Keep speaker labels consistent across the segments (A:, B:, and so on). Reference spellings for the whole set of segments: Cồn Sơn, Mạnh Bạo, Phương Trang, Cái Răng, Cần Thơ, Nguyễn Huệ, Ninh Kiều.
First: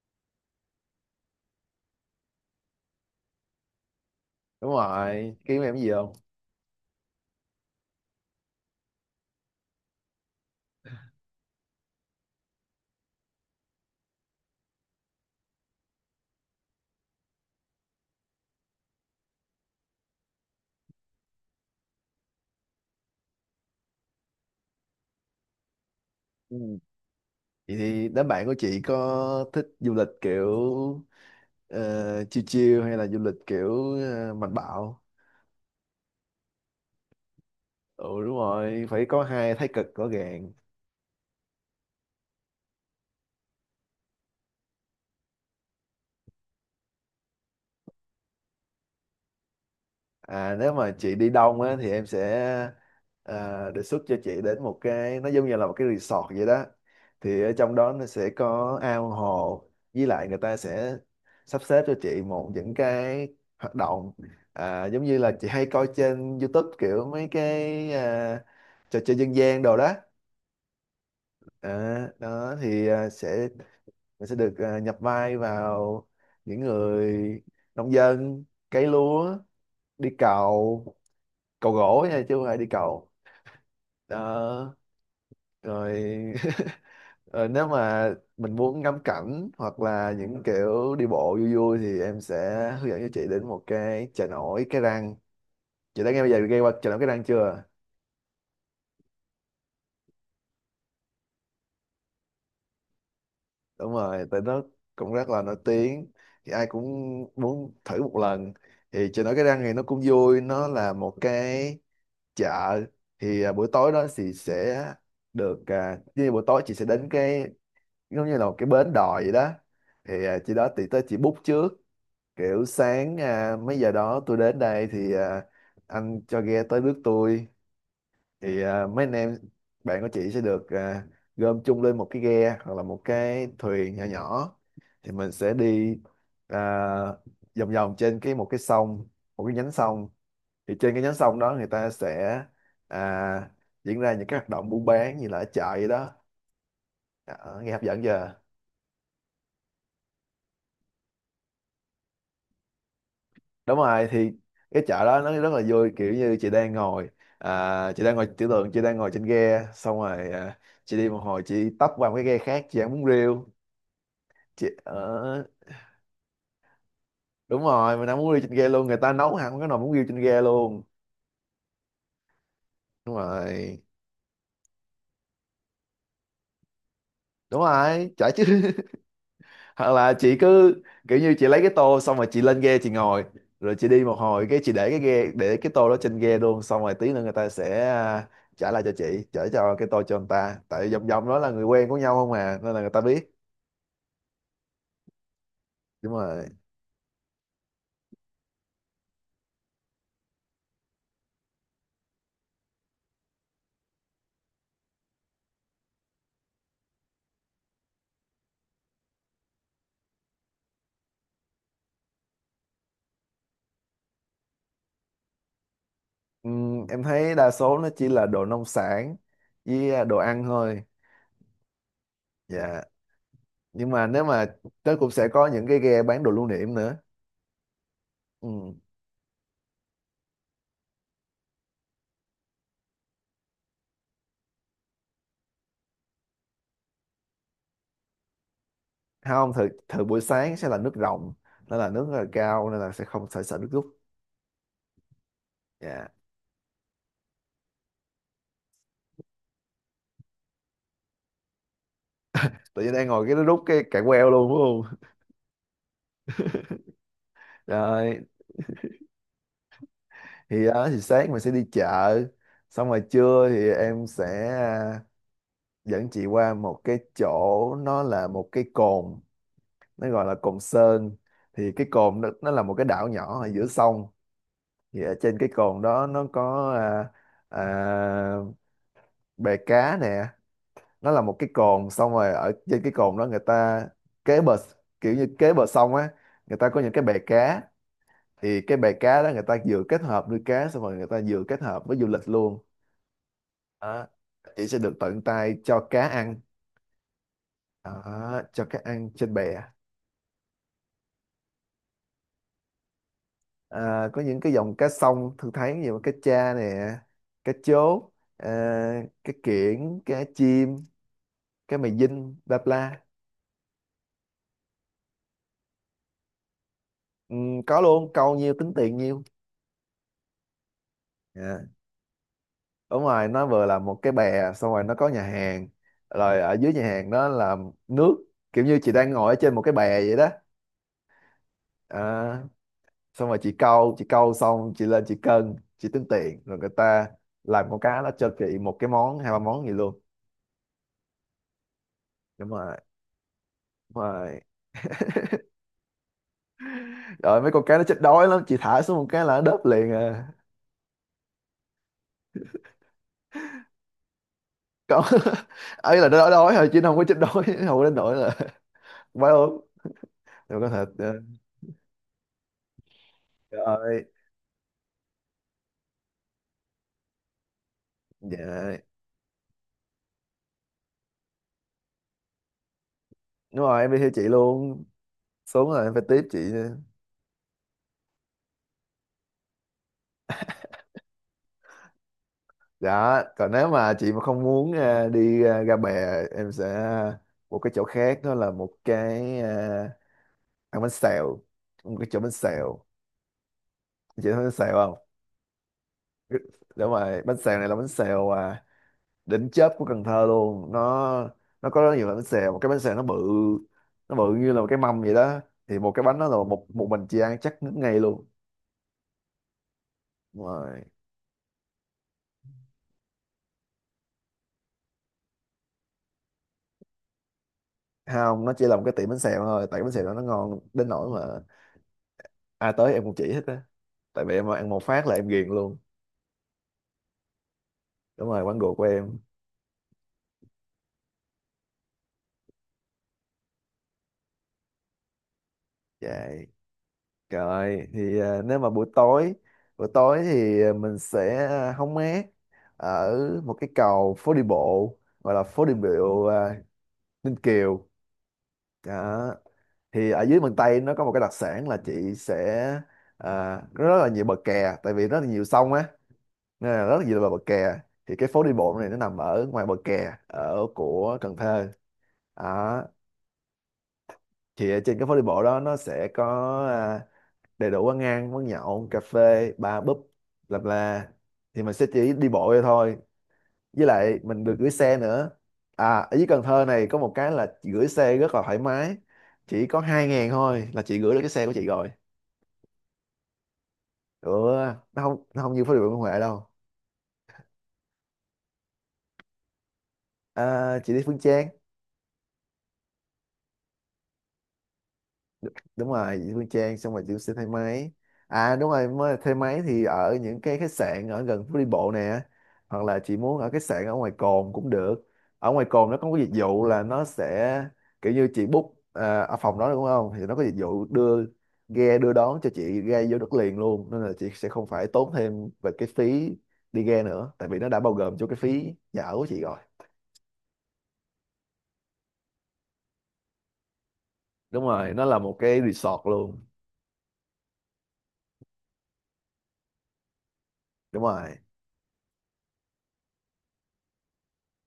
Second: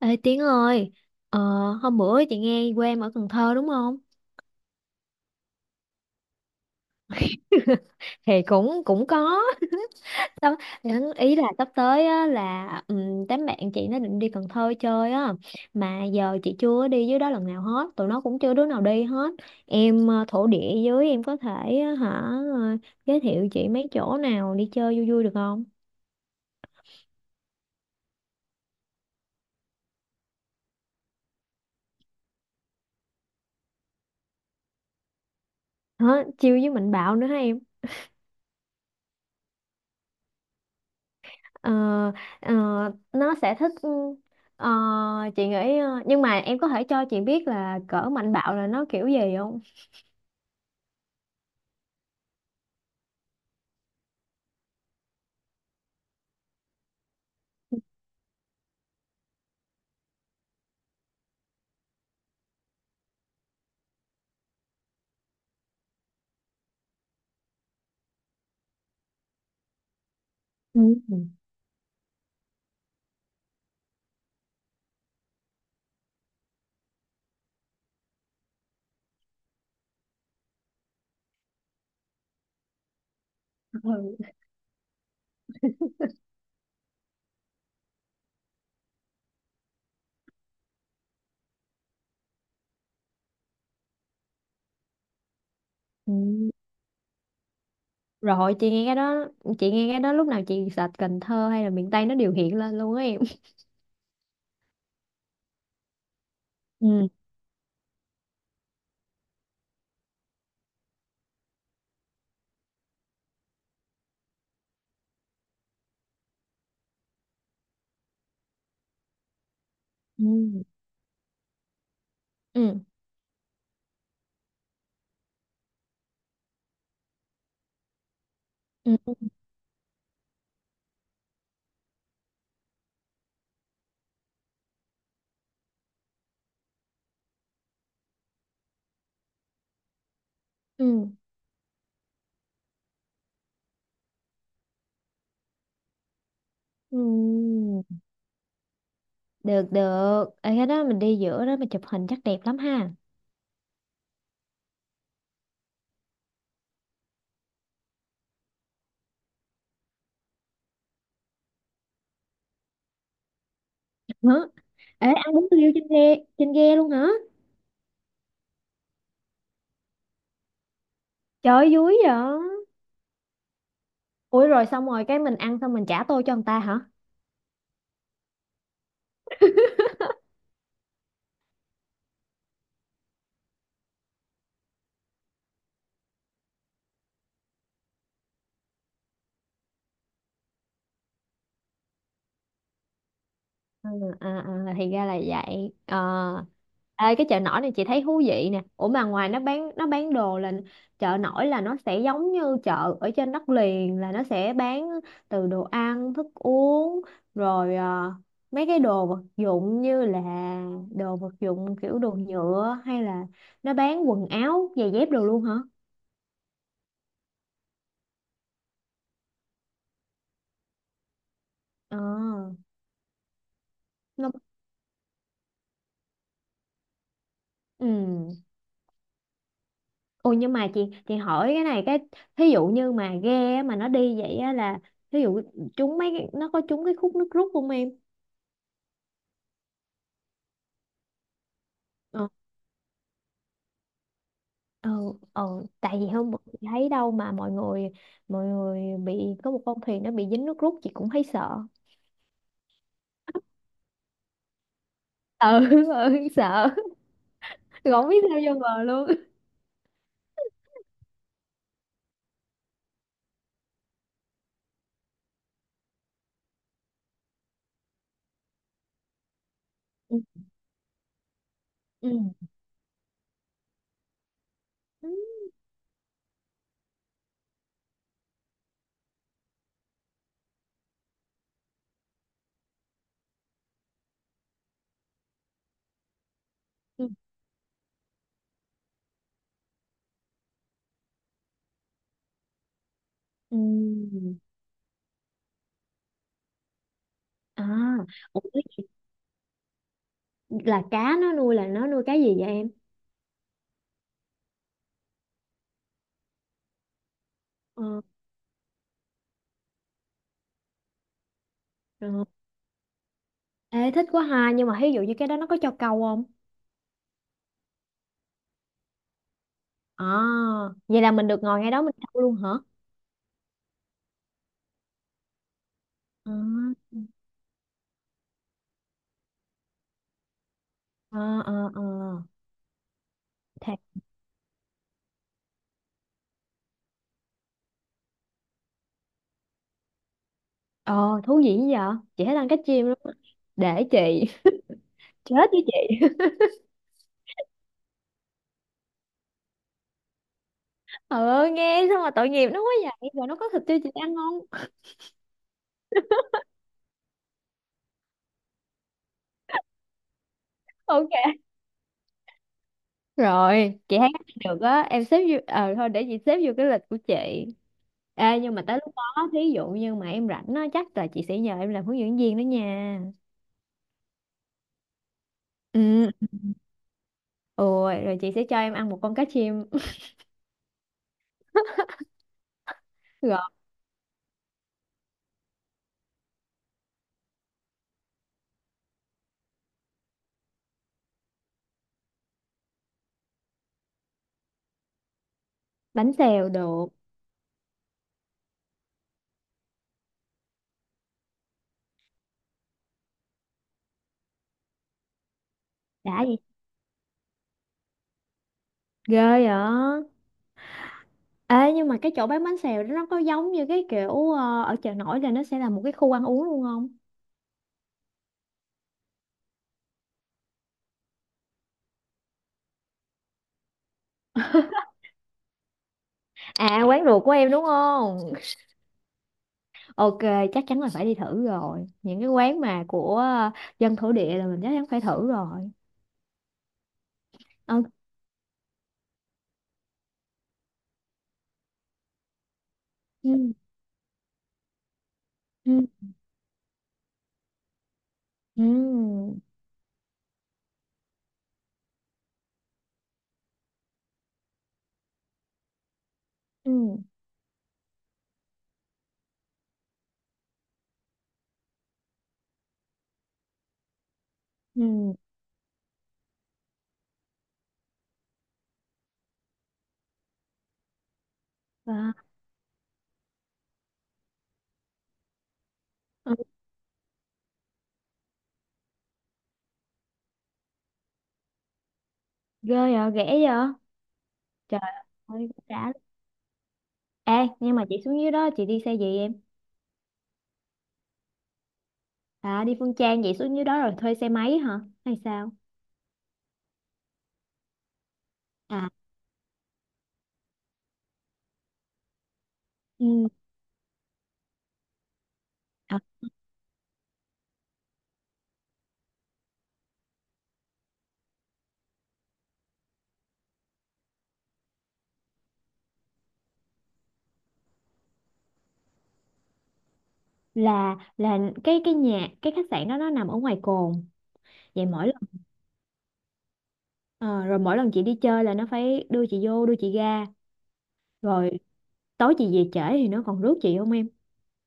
A: Ê Tiến ơi, ờ, hôm bữa chị nghe quê em ở Cần Thơ đúng không?
B: Đúng rồi, kiếm em cái gì không?
A: Thì cũng cũng có. Sắp- Ý là sắp tới á, là đám bạn chị nó định đi Cần Thơ chơi á, mà giờ chị chưa đi dưới đó lần nào hết, tụi nó cũng chưa đứa nào đi hết. Em thổ địa dưới em có thể á, hả ờ, giới thiệu chị mấy chỗ nào đi chơi vui vui được không?
B: Ừ, vậy thì đám bạn của chị có thích du lịch kiểu ờ, chill chill hay là du lịch kiểu mạnh bạo?
A: Hả? Chiêu với Mạnh Bạo nữa hả em?
B: Ừ, đúng rồi, phải có hai thái cực rõ ràng.
A: Ờ, ờ, nó sẽ thích ờ, chị nghĩ nhưng mà em có thể cho chị biết là cỡ mạnh bạo là nó kiểu gì không?
B: Nếu mà chị đi đông á thì em sẽ đề xuất cho chị đến một cái nó giống như là một cái resort vậy đó. Thì ở trong đó nó sẽ có ao hồ, với lại người ta sẽ sắp xếp cho chị một những cái hoạt động, giống như là chị hay coi trên YouTube kiểu mấy cái trò chơi dân gian đồ đó.
A: Ừ.
B: Đó thì sẽ mình sẽ được nhập vai vào những người nông dân, cấy lúa, đi cày, cầu gỗ nha chứ không phải đi cầu.
A: Ừ.
B: Đó rồi. Ờ, nếu mà mình muốn ngắm cảnh hoặc là những kiểu đi bộ vui vui thì em sẽ hướng dẫn cho chị đến một cái chợ nổi Cái Răng. Chị đã
A: Ừ.
B: nghe bây giờ nghe qua chợ nổi Cái Răng chưa?
A: Rồi chị nghe cái đó chị nghe cái đó lúc nào chị search Cần Thơ hay là miền Tây nó đều hiện lên luôn á em.
B: Đúng rồi, tại nó cũng rất là nổi tiếng. Thì ai cũng
A: Ừ.
B: muốn thử một lần. Thì chợ nổi Cái Răng thì nó cũng vui, nó là một cái chợ. Thì buổi tối đó thì sẽ được như buổi tối chị sẽ đến cái giống như là một cái bến đò vậy đó.
A: Ừ.
B: Thì chị đó thì tới chị book trước, kiểu
A: Ừ.
B: sáng mấy giờ đó tôi đến đây thì anh cho ghe tới rước tôi. Thì mấy anh
A: Ừ.
B: em bạn của chị sẽ được gom chung lên một cái ghe hoặc là một cái thuyền nhỏ nhỏ. Thì mình sẽ đi à, vòng vòng trên cái một cái sông, một cái nhánh sông. Thì trên cái
A: Ừ.
B: nhánh sông đó người ta sẽ à, diễn ra những cái hoạt động buôn bán như là ở chợ vậy đó.
A: Ừ.
B: Ờ, nghe hấp dẫn chưa?
A: Được được. Ở cái đó mình đi giữa đó mình chụp hình chắc đẹp lắm ha.
B: Đúng rồi, thì cái chợ đó nó rất là vui, kiểu như chị đang ngồi chị đang ngồi tưởng tượng chị đang ngồi trên ghe, xong rồi chị đi một hồi chị tấp qua một cái ghe khác chị ăn bún riêu.
A: Hả?
B: Chị
A: Ê ăn
B: ở.
A: bún riêu trên ghe luôn hả?
B: Đúng rồi, mình ăn bún riêu trên ghe luôn, người ta nấu hẳn cái nồi bún riêu trên ghe luôn.
A: Trời ơi, vui vậy.
B: Đúng rồi.
A: Ủa rồi xong rồi cái mình ăn xong mình trả tô cho người ta hả?
B: Đúng rồi, chợ chứ. Hoặc là chị cứ kiểu như chị lấy cái tô xong rồi chị lên ghe chị ngồi, rồi chị đi một hồi cái chị để cái ghe, để cái tô đó trên ghe luôn, xong rồi tí nữa người ta sẽ trả lại cho chị, trả cho cái tô cho người ta, tại vòng vòng đó là người quen của nhau không à, nên là người ta biết.
A: À, à, à, thì ra là vậy. Ờ.
B: Đúng rồi.
A: Ê, cái chợ nổi này chị thấy thú vị nè. Ủa mà ngoài nó bán đồ là chợ nổi là nó sẽ giống như chợ ở trên đất liền là nó sẽ bán từ đồ ăn, thức uống rồi mấy cái đồ vật dụng như là đồ vật dụng kiểu đồ nhựa hay là nó bán quần áo, giày dép đồ luôn hả?
B: Em thấy đa số nó chỉ là đồ nông sản với đồ ăn thôi.
A: Ờ.
B: Dạ. Nhưng mà nếu
A: Nó
B: mà nó cũng sẽ có những cái ghe bán đồ lưu niệm nữa.
A: ừ.
B: Ừm.
A: Ồ nhưng mà chị hỏi cái này cái thí dụ như mà ghe á, mà nó đi vậy á là thí dụ nó có trúng cái khúc nước rút không em?
B: Không, thời thời buổi sáng sẽ là nước rồng, nó là nước rất là
A: Ờ
B: cao nên là sẽ không phải sợ nước rút.
A: ờ ờ, tại vì
B: Dạ.
A: hôm bữa chị thấy đâu mà mọi người bị có một con thuyền nó bị dính nước rút chị cũng thấy sợ.
B: Tự nhiên đang ngồi cái nó rút cái cạn queo luôn đúng không?
A: Ờ ừ, sợ Rồi không biết
B: Rồi
A: sao vô bờ luôn.
B: thì đó thì sáng mình sẽ đi chợ, xong rồi trưa thì em sẽ à, dẫn chị qua một cái chỗ, nó là một cái cồn, nó
A: Ừ
B: gọi là cồn Sơn. Thì cái
A: ừ
B: cồn nó là một cái đảo nhỏ ở giữa sông. Thì
A: ừ.
B: ở trên cái cồn đó nó có à, bè cá nè. Nó là một cái cồn, xong rồi ở trên cái cồn đó người ta kế bờ, kiểu như kế bờ sông á, người ta có những cái
A: Ừ.
B: bè cá. Thì cái bè cá đó người ta vừa kết hợp nuôi cá, xong rồi người ta vừa kết hợp với du lịch luôn
A: Ừ.
B: đó. Chị sẽ được tận tay cho cá ăn
A: À, ủa,
B: đó, cho cá
A: cái-
B: ăn trên bè.
A: là cá nó nuôi là nó nuôi cá gì vậy em?
B: Có những cái dòng cá sông thường thấy như cá cha nè, cá
A: Ờ,
B: chốt, à, cá kiển, cá chim, cá mè
A: ờ.
B: dinh, bla bla.
A: Ê, thích quá ha nhưng mà ví dụ như cái đó nó có cho câu không?
B: Ừ, có luôn, câu nhiêu tính tiền nhiêu.
A: À, vậy là mình được ngồi ngay
B: Dạ.
A: đó mình thâu luôn hả?
B: Đúng rồi, nó vừa là một cái bè, xong rồi nó có nhà hàng,
A: À,
B: rồi ở dưới nhà hàng đó là nước, kiểu như chị đang ngồi ở trên một cái bè vậy đó.
A: à, à, à.
B: À, Xong rồi chị
A: Thế,
B: câu, chị câu xong chị lên chị cân chị tính tiền, rồi người ta làm con cá, nó cho chị một cái món hai ba món gì luôn.
A: ờ, thú vị dữ vậy? Chị thích
B: Đúng
A: ăn cá
B: rồi.
A: chim lắm á. Để
B: Đúng
A: chị.
B: rồi,
A: Chết với chị.
B: rồi mấy con cá nó chết đói lắm, chị thả xuống một cái là nó đớp liền à.
A: Ờ, nghe sao mà tội nghiệp nó quá vậy? Rồi nó có thịt tiêu chị ăn không?
B: Có. Ấy là nó đói đói thôi chứ nó không có chết đói, không đến nỗi là quá ốm. Rồi, có thật
A: Ok.
B: trời
A: Rồi, chị
B: ơi.
A: thấy cách này được á. Em xếp vô... Ờ, thôi để chị xếp vô cái lịch của chị. Ê, nhưng mà
B: Dạ,
A: tới lúc đó, thí dụ như mà em rảnh á, chắc là chị sẽ nhờ em làm hướng dẫn viên đó nha.
B: đúng rồi em đi theo chị luôn, xuống là em phải
A: Ừ.
B: tiếp chị.
A: Ôi, rồi chị sẽ cho em ăn một con cá chim.
B: Dạ,
A: Rồi,
B: còn nếu mà chị mà không muốn đi ra bè, em sẽ một cái chỗ khác, đó là một cái ăn bánh xèo, một cái chỗ bánh xèo. Chị thấy bánh xèo không?
A: bánh xèo được.
B: Đúng rồi, bánh xèo này là bánh xèo đỉnh chớp của Cần Thơ luôn. Nó có rất nhiều loại bánh xèo, một cái bánh xèo nó bự, nó bự như là một cái mâm vậy đó. Thì một cái
A: Đã
B: bánh đó là
A: gì
B: một một mình chị ăn chắc ngất ngay luôn.
A: ghê vậy.
B: Đúng rồi.
A: Ê nhưng mà cái chỗ bán bánh xèo đó nó có giống như cái kiểu ở chợ nổi là nó sẽ là một cái khu ăn uống luôn không?
B: Không, nó chỉ là một cái tiệm bánh xèo thôi, tại cái bánh xèo đó nó ngon đến nỗi mà ai tới em cũng chỉ hết á, tại vì em ăn một phát là em ghiền luôn.
A: À quán ruột của em đúng
B: Đúng
A: không?
B: rồi, quán ruột của em.
A: Ok, chắc chắn là phải đi thử rồi những cái quán mà của dân thổ địa là mình chắc chắn phải thử rồi.
B: Dạ. Rồi
A: Ok.
B: thì nếu mà buổi tối, buổi tối thì mình sẽ hóng mát ở
A: Ừ.
B: một cái cầu phố đi bộ, gọi là phố đi
A: Ừ.
B: bộ Ninh Kiều đó.
A: Ừ.
B: Thì ở dưới miền Tây nó có một cái đặc sản là chị sẽ có rất là nhiều bờ kè, tại vì rất là nhiều sông á, nên
A: Ừ.
B: là rất là nhiều bờ bờ kè. Thì cái phố đi bộ này nó nằm ở ngoài bờ kè ở của Cần Thơ đó. Thì ở trên cái
A: Ừ.
B: phố đi bộ đó nó sẽ có ờ, đầy đủ quán ăn, quán nhậu, cà phê, bar, pub, bla bla. Thì mình sẽ
A: Và-
B: chỉ đi bộ ra thôi, với lại mình được gửi xe nữa. À, ở dưới
A: ừ,
B: Cần Thơ này có một cái là chị gửi xe rất là thoải mái, chỉ có 2.000 thôi là chị gửi được cái xe của chị rồi.
A: ghê vậy rẻ vậy.
B: Ừ,
A: Trời
B: nó không nó
A: ơi
B: không như phố đi bộ
A: đã.
B: Nguyễn Huệ đâu.
A: Ê nhưng mà chị xuống dưới đó chị đi xe gì em?
B: À, chị đi Phương Trang.
A: À đi Phương Trang vậy xuống dưới đó rồi thuê xe máy hả hay sao?
B: Đúng rồi, chị Phương Trang xong rồi chị sẽ thay máy. À, đúng rồi,
A: À,
B: mới thay máy thì ở những cái khách sạn ở gần phố đi bộ nè, hoặc là chị
A: ừ.
B: muốn ở khách sạn ở ngoài cồn cũng được. Ở ngoài cồn nó có cái dịch vụ là nó sẽ kiểu như chị book ở phòng đó đúng không, thì nó có dịch vụ đưa ghe đưa đón cho chị, ghe vô đất liền luôn, nên là chị sẽ không phải tốn thêm về cái phí đi ghe nữa, tại vì nó đã bao gồm cho cái phí nhà ở của chị rồi.
A: Là cái nhà cái khách sạn đó nó nằm ở ngoài cồn.
B: Đúng
A: Vậy
B: rồi, nó
A: mỗi
B: là
A: lần
B: một cái resort luôn.
A: ờ, rồi mỗi lần chị đi chơi là nó phải đưa chị vô đưa chị ra
B: Đúng rồi.
A: rồi tối chị về trễ thì nó còn rước chị không em?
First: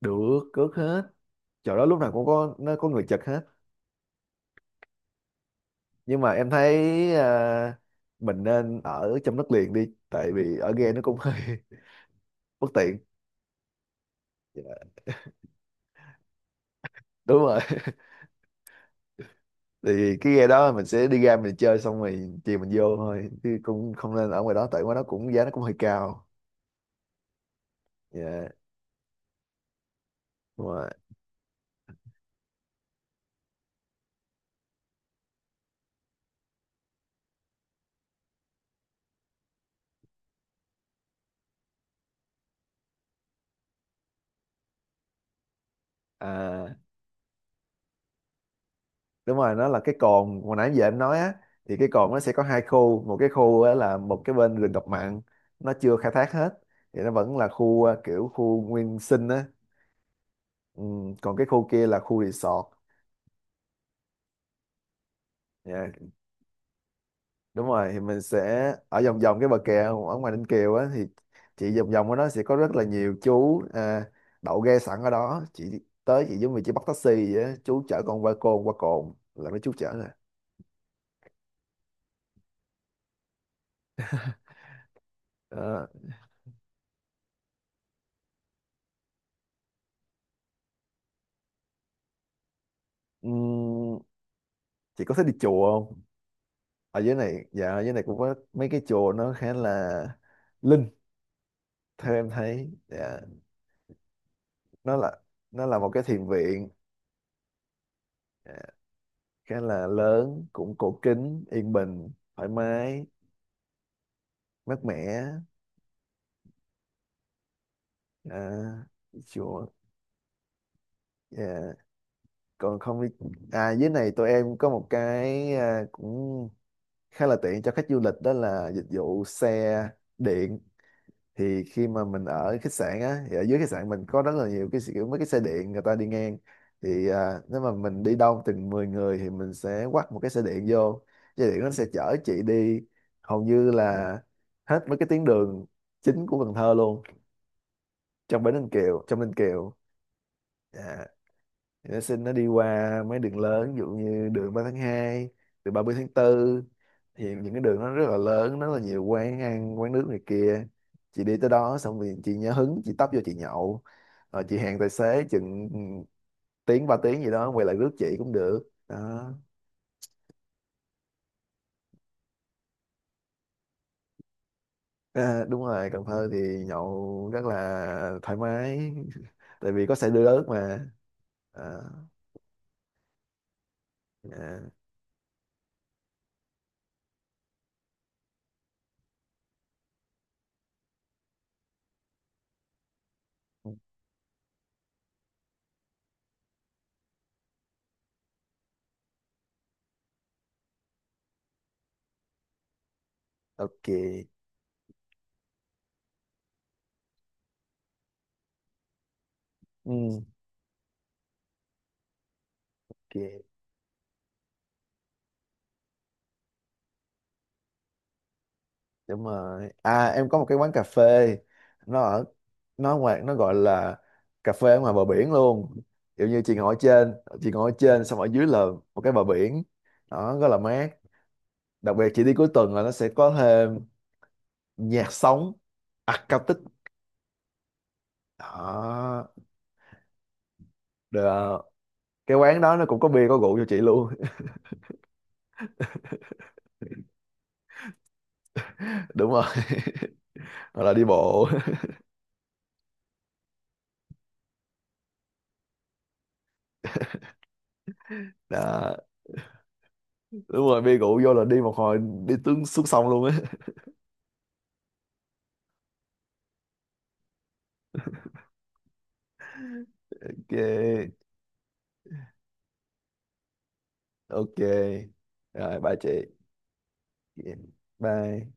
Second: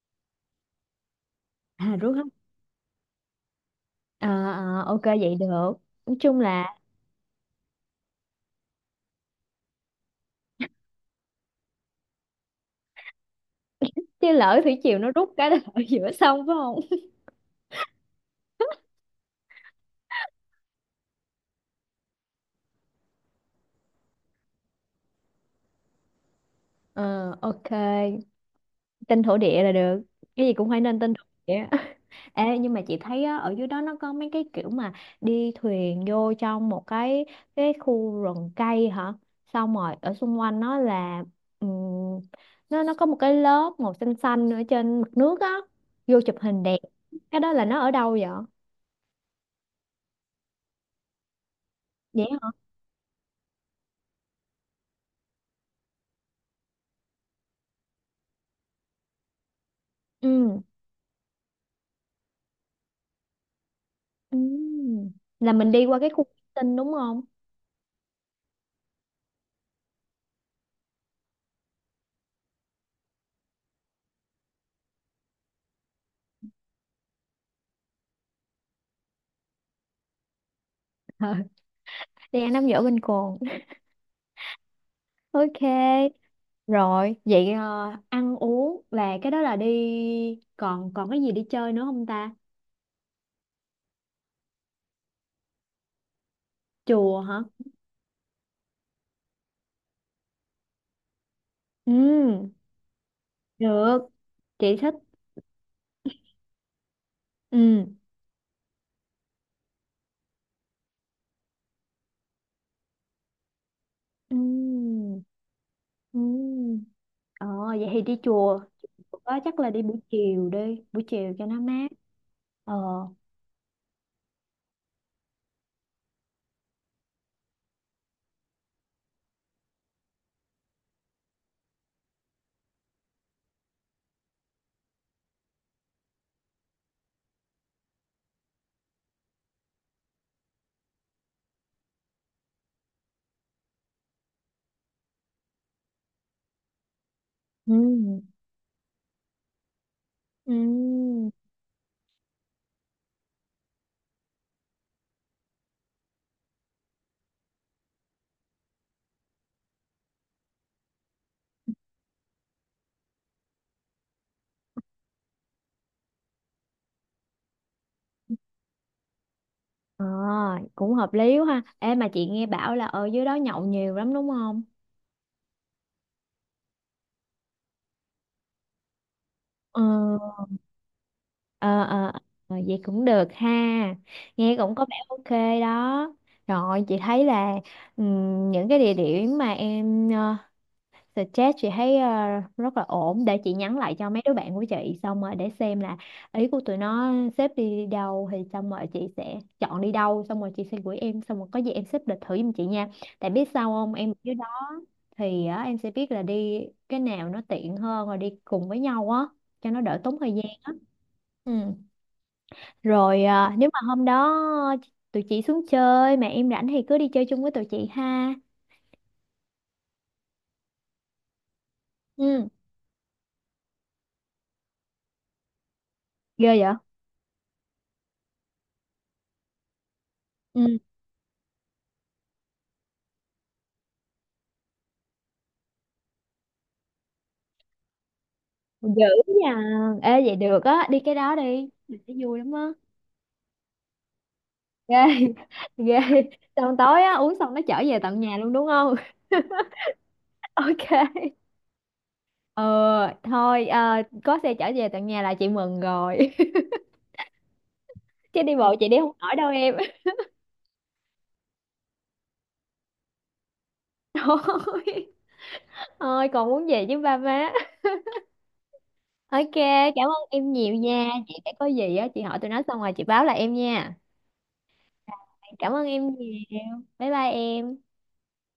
B: Được, cước hết. Chỗ đó
A: À
B: lúc nào
A: rước
B: cũng
A: không?
B: có, nó có người Nhật hết.
A: À, à, ok vậy được, nói
B: Nhưng mà
A: chung
B: em thấy
A: là
B: à, mình nên ở trong đất liền đi, tại vì ở ghe nó cũng hơi bất tiện.
A: chứ lỡ
B: Dạ,
A: thủy triều nó rút cái là ở giữa sông phải không?
B: đúng rồi. Thì cái ghe đó mình sẽ đi ra mình chơi xong rồi chiều mình vô thôi, chứ cũng không nên ở ngoài đó, tại ngoài đó cũng giá nó cũng hơi cao.
A: ờ ok.
B: Dạ.
A: Tin thổ địa là được, cái gì
B: Đúng
A: cũng phải
B: rồi.
A: nên tin thổ địa. Ê, nhưng mà chị thấy á, ở dưới đó nó có mấy cái kiểu mà đi thuyền vô trong một cái khu rừng cây hả xong rồi ở xung quanh nó là ừm, nó có một cái lớp màu xanh xanh ở trên mặt nước á, vô chụp hình
B: à,
A: đẹp. Cái đó là nó ở đâu vậy?
B: Đúng rồi, nó là cái cồn hồi nãy giờ em nói á. Thì cái cồn nó
A: Vậy
B: sẽ có
A: hả?
B: hai khu, một cái khu á, là một cái bên rừng ngập mặn, nó chưa khai thác hết, thì nó vẫn là khu kiểu khu nguyên sinh á.
A: Ừ.
B: Ừ, còn cái khu kia là khu resort.
A: Ừ. Là mình đi
B: Dạ,
A: qua cái khu tinh đúng không?
B: đúng rồi, thì mình sẽ ở vòng vòng cái bờ kè ở ngoài Ninh Kiều á, thì chị vòng vòng ở đó sẽ có rất là nhiều chú đậu ghe sẵn ở đó, chị tới chị giống như chị bắt taxi vậy á, chú chở con qua cồn, qua cồn là mấy chú chở nè.
A: Ờ, đi ăn nắm dở bên cồn ok.
B: Đó.
A: Rồi, vậy ăn uống là cái đó là đi còn còn cái gì đi chơi nữa không ta?
B: Ừm, chị có thích đi chùa không? Ở dưới
A: Chùa hả?
B: này, dạ, ở dưới này cũng có mấy cái chùa nó khá là linh theo em
A: Ừ,
B: thấy, dạ.
A: được. Chị thích.
B: Nó là nó là một cái thiền viện.
A: Ừ.
B: Dạ, khá là lớn, cũng cổ kính, yên bình, thoải mái,
A: Ừ.
B: mát mẻ.
A: Ừ. Ờ vậy thì đi chùa.
B: à,
A: Có chắc
B: Chùa.
A: là đi, buổi chiều cho nó
B: Dạ.
A: mát. Ờ.
B: Còn không biết, dưới này tụi em có một cái cũng khá là tiện cho khách du lịch, đó là dịch vụ xe điện. Thì khi mà mình ở khách sạn á thì ở dưới khách sạn mình có rất là nhiều cái kiểu mấy cái xe điện người ta đi ngang. Thì nếu mà mình đi đông từng 10 người thì mình sẽ quắt một cái xe điện vô. Xe điện nó sẽ chở chị đi hầu như là hết mấy cái tuyến đường chính của Cần Thơ luôn,
A: Ừ.
B: trong Bến Ninh Kiều, trong Ninh Kiều.
A: Ừ.
B: À. Thì nó xin nó đi qua mấy đường lớn, ví dụ như đường 3/2, đường 30/4. Thì những cái đường nó rất là lớn, rất là nhiều quán ăn, quán nước này kia, chị đi tới đó xong rồi chị nhớ hứng chị tấp vô chị nhậu, rồi chị hẹn tài xế chừng tiếng 3 tiếng gì đó quay lại rước chị cũng được đó.
A: Ờ, cũng hợp lý quá ha. Ê mà chị nghe bảo là ở dưới đó nhậu nhiều lắm đúng không?
B: Đúng rồi, Cần Thơ thì nhậu rất là thoải mái. Tại
A: Ờ.
B: vì có xe đưa rước mà. à,
A: Ờ, ờ, vậy cũng được ha, nghe
B: à,
A: cũng có vẻ ok đó. Rồi chị thấy là những cái địa điểm mà em suggest chị thấy rất là ổn để chị nhắn lại cho mấy đứa bạn của chị xong rồi để xem là ý của tụi nó xếp đi đâu thì xong rồi chị sẽ chọn đi đâu xong rồi chị sẽ gửi em xong rồi có gì em xếp lịch thử giùm chị nha, tại biết sao
B: ok.
A: không em ở dưới đó thì á, em sẽ biết là đi cái nào nó tiện hơn rồi đi cùng với nhau á cho nó đỡ tốn
B: Ừ,
A: thời gian á. Ừ. Rồi
B: ok.
A: à, nếu mà hôm đó tụi chị xuống chơi mà em rảnh thì cứ đi chơi chung với tụi chị ha.
B: Đúng rồi, em có một cái quán cà phê, nó ở,
A: Ừ,
B: nó ngoài, nó gọi là cà phê ở ngoài bờ biển luôn, kiểu như
A: ghê
B: chị ngồi
A: vậy?
B: ở trên, chị ngồi ở trên xong ở dưới là một cái bờ biển đó rất là
A: Ừ,
B: mát. Đặc biệt chị đi cuối tuần là nó sẽ có thêm nhạc sống acoustic
A: dữ
B: đó.
A: nha. Ê vậy được á, đi cái đó
B: Được,
A: đi. Mình thấy
B: cái
A: vui lắm
B: quán
A: á.
B: đó nó cũng có bia có rượu cho chị luôn.
A: Ghê, ghê. Xong tối á, uống xong nó chở về tận nhà luôn đúng không?
B: Đúng rồi. Hoặc là đi
A: Ok.
B: bộ.
A: Ờ, thôi à, có xe chở về tận nhà là chị mừng rồi. Chứ đi bộ chị
B: Đó,
A: đi không nổi đâu em.
B: đúng rồi, bia rượu vô là đi một hồi đi tướng xuống sông luôn á.
A: Thôi. Thôi còn muốn về với ba má. Ok, cảm ơn em nhiều nha.
B: Ok,
A: Chị sẽ có gì á, chị hỏi tụi nó xong rồi chị báo lại em nha.
B: ok
A: Cảm
B: rồi,
A: ơn
B: bye
A: em
B: chị.
A: nhiều. Bye bye
B: Yeah.
A: em.
B: Bye.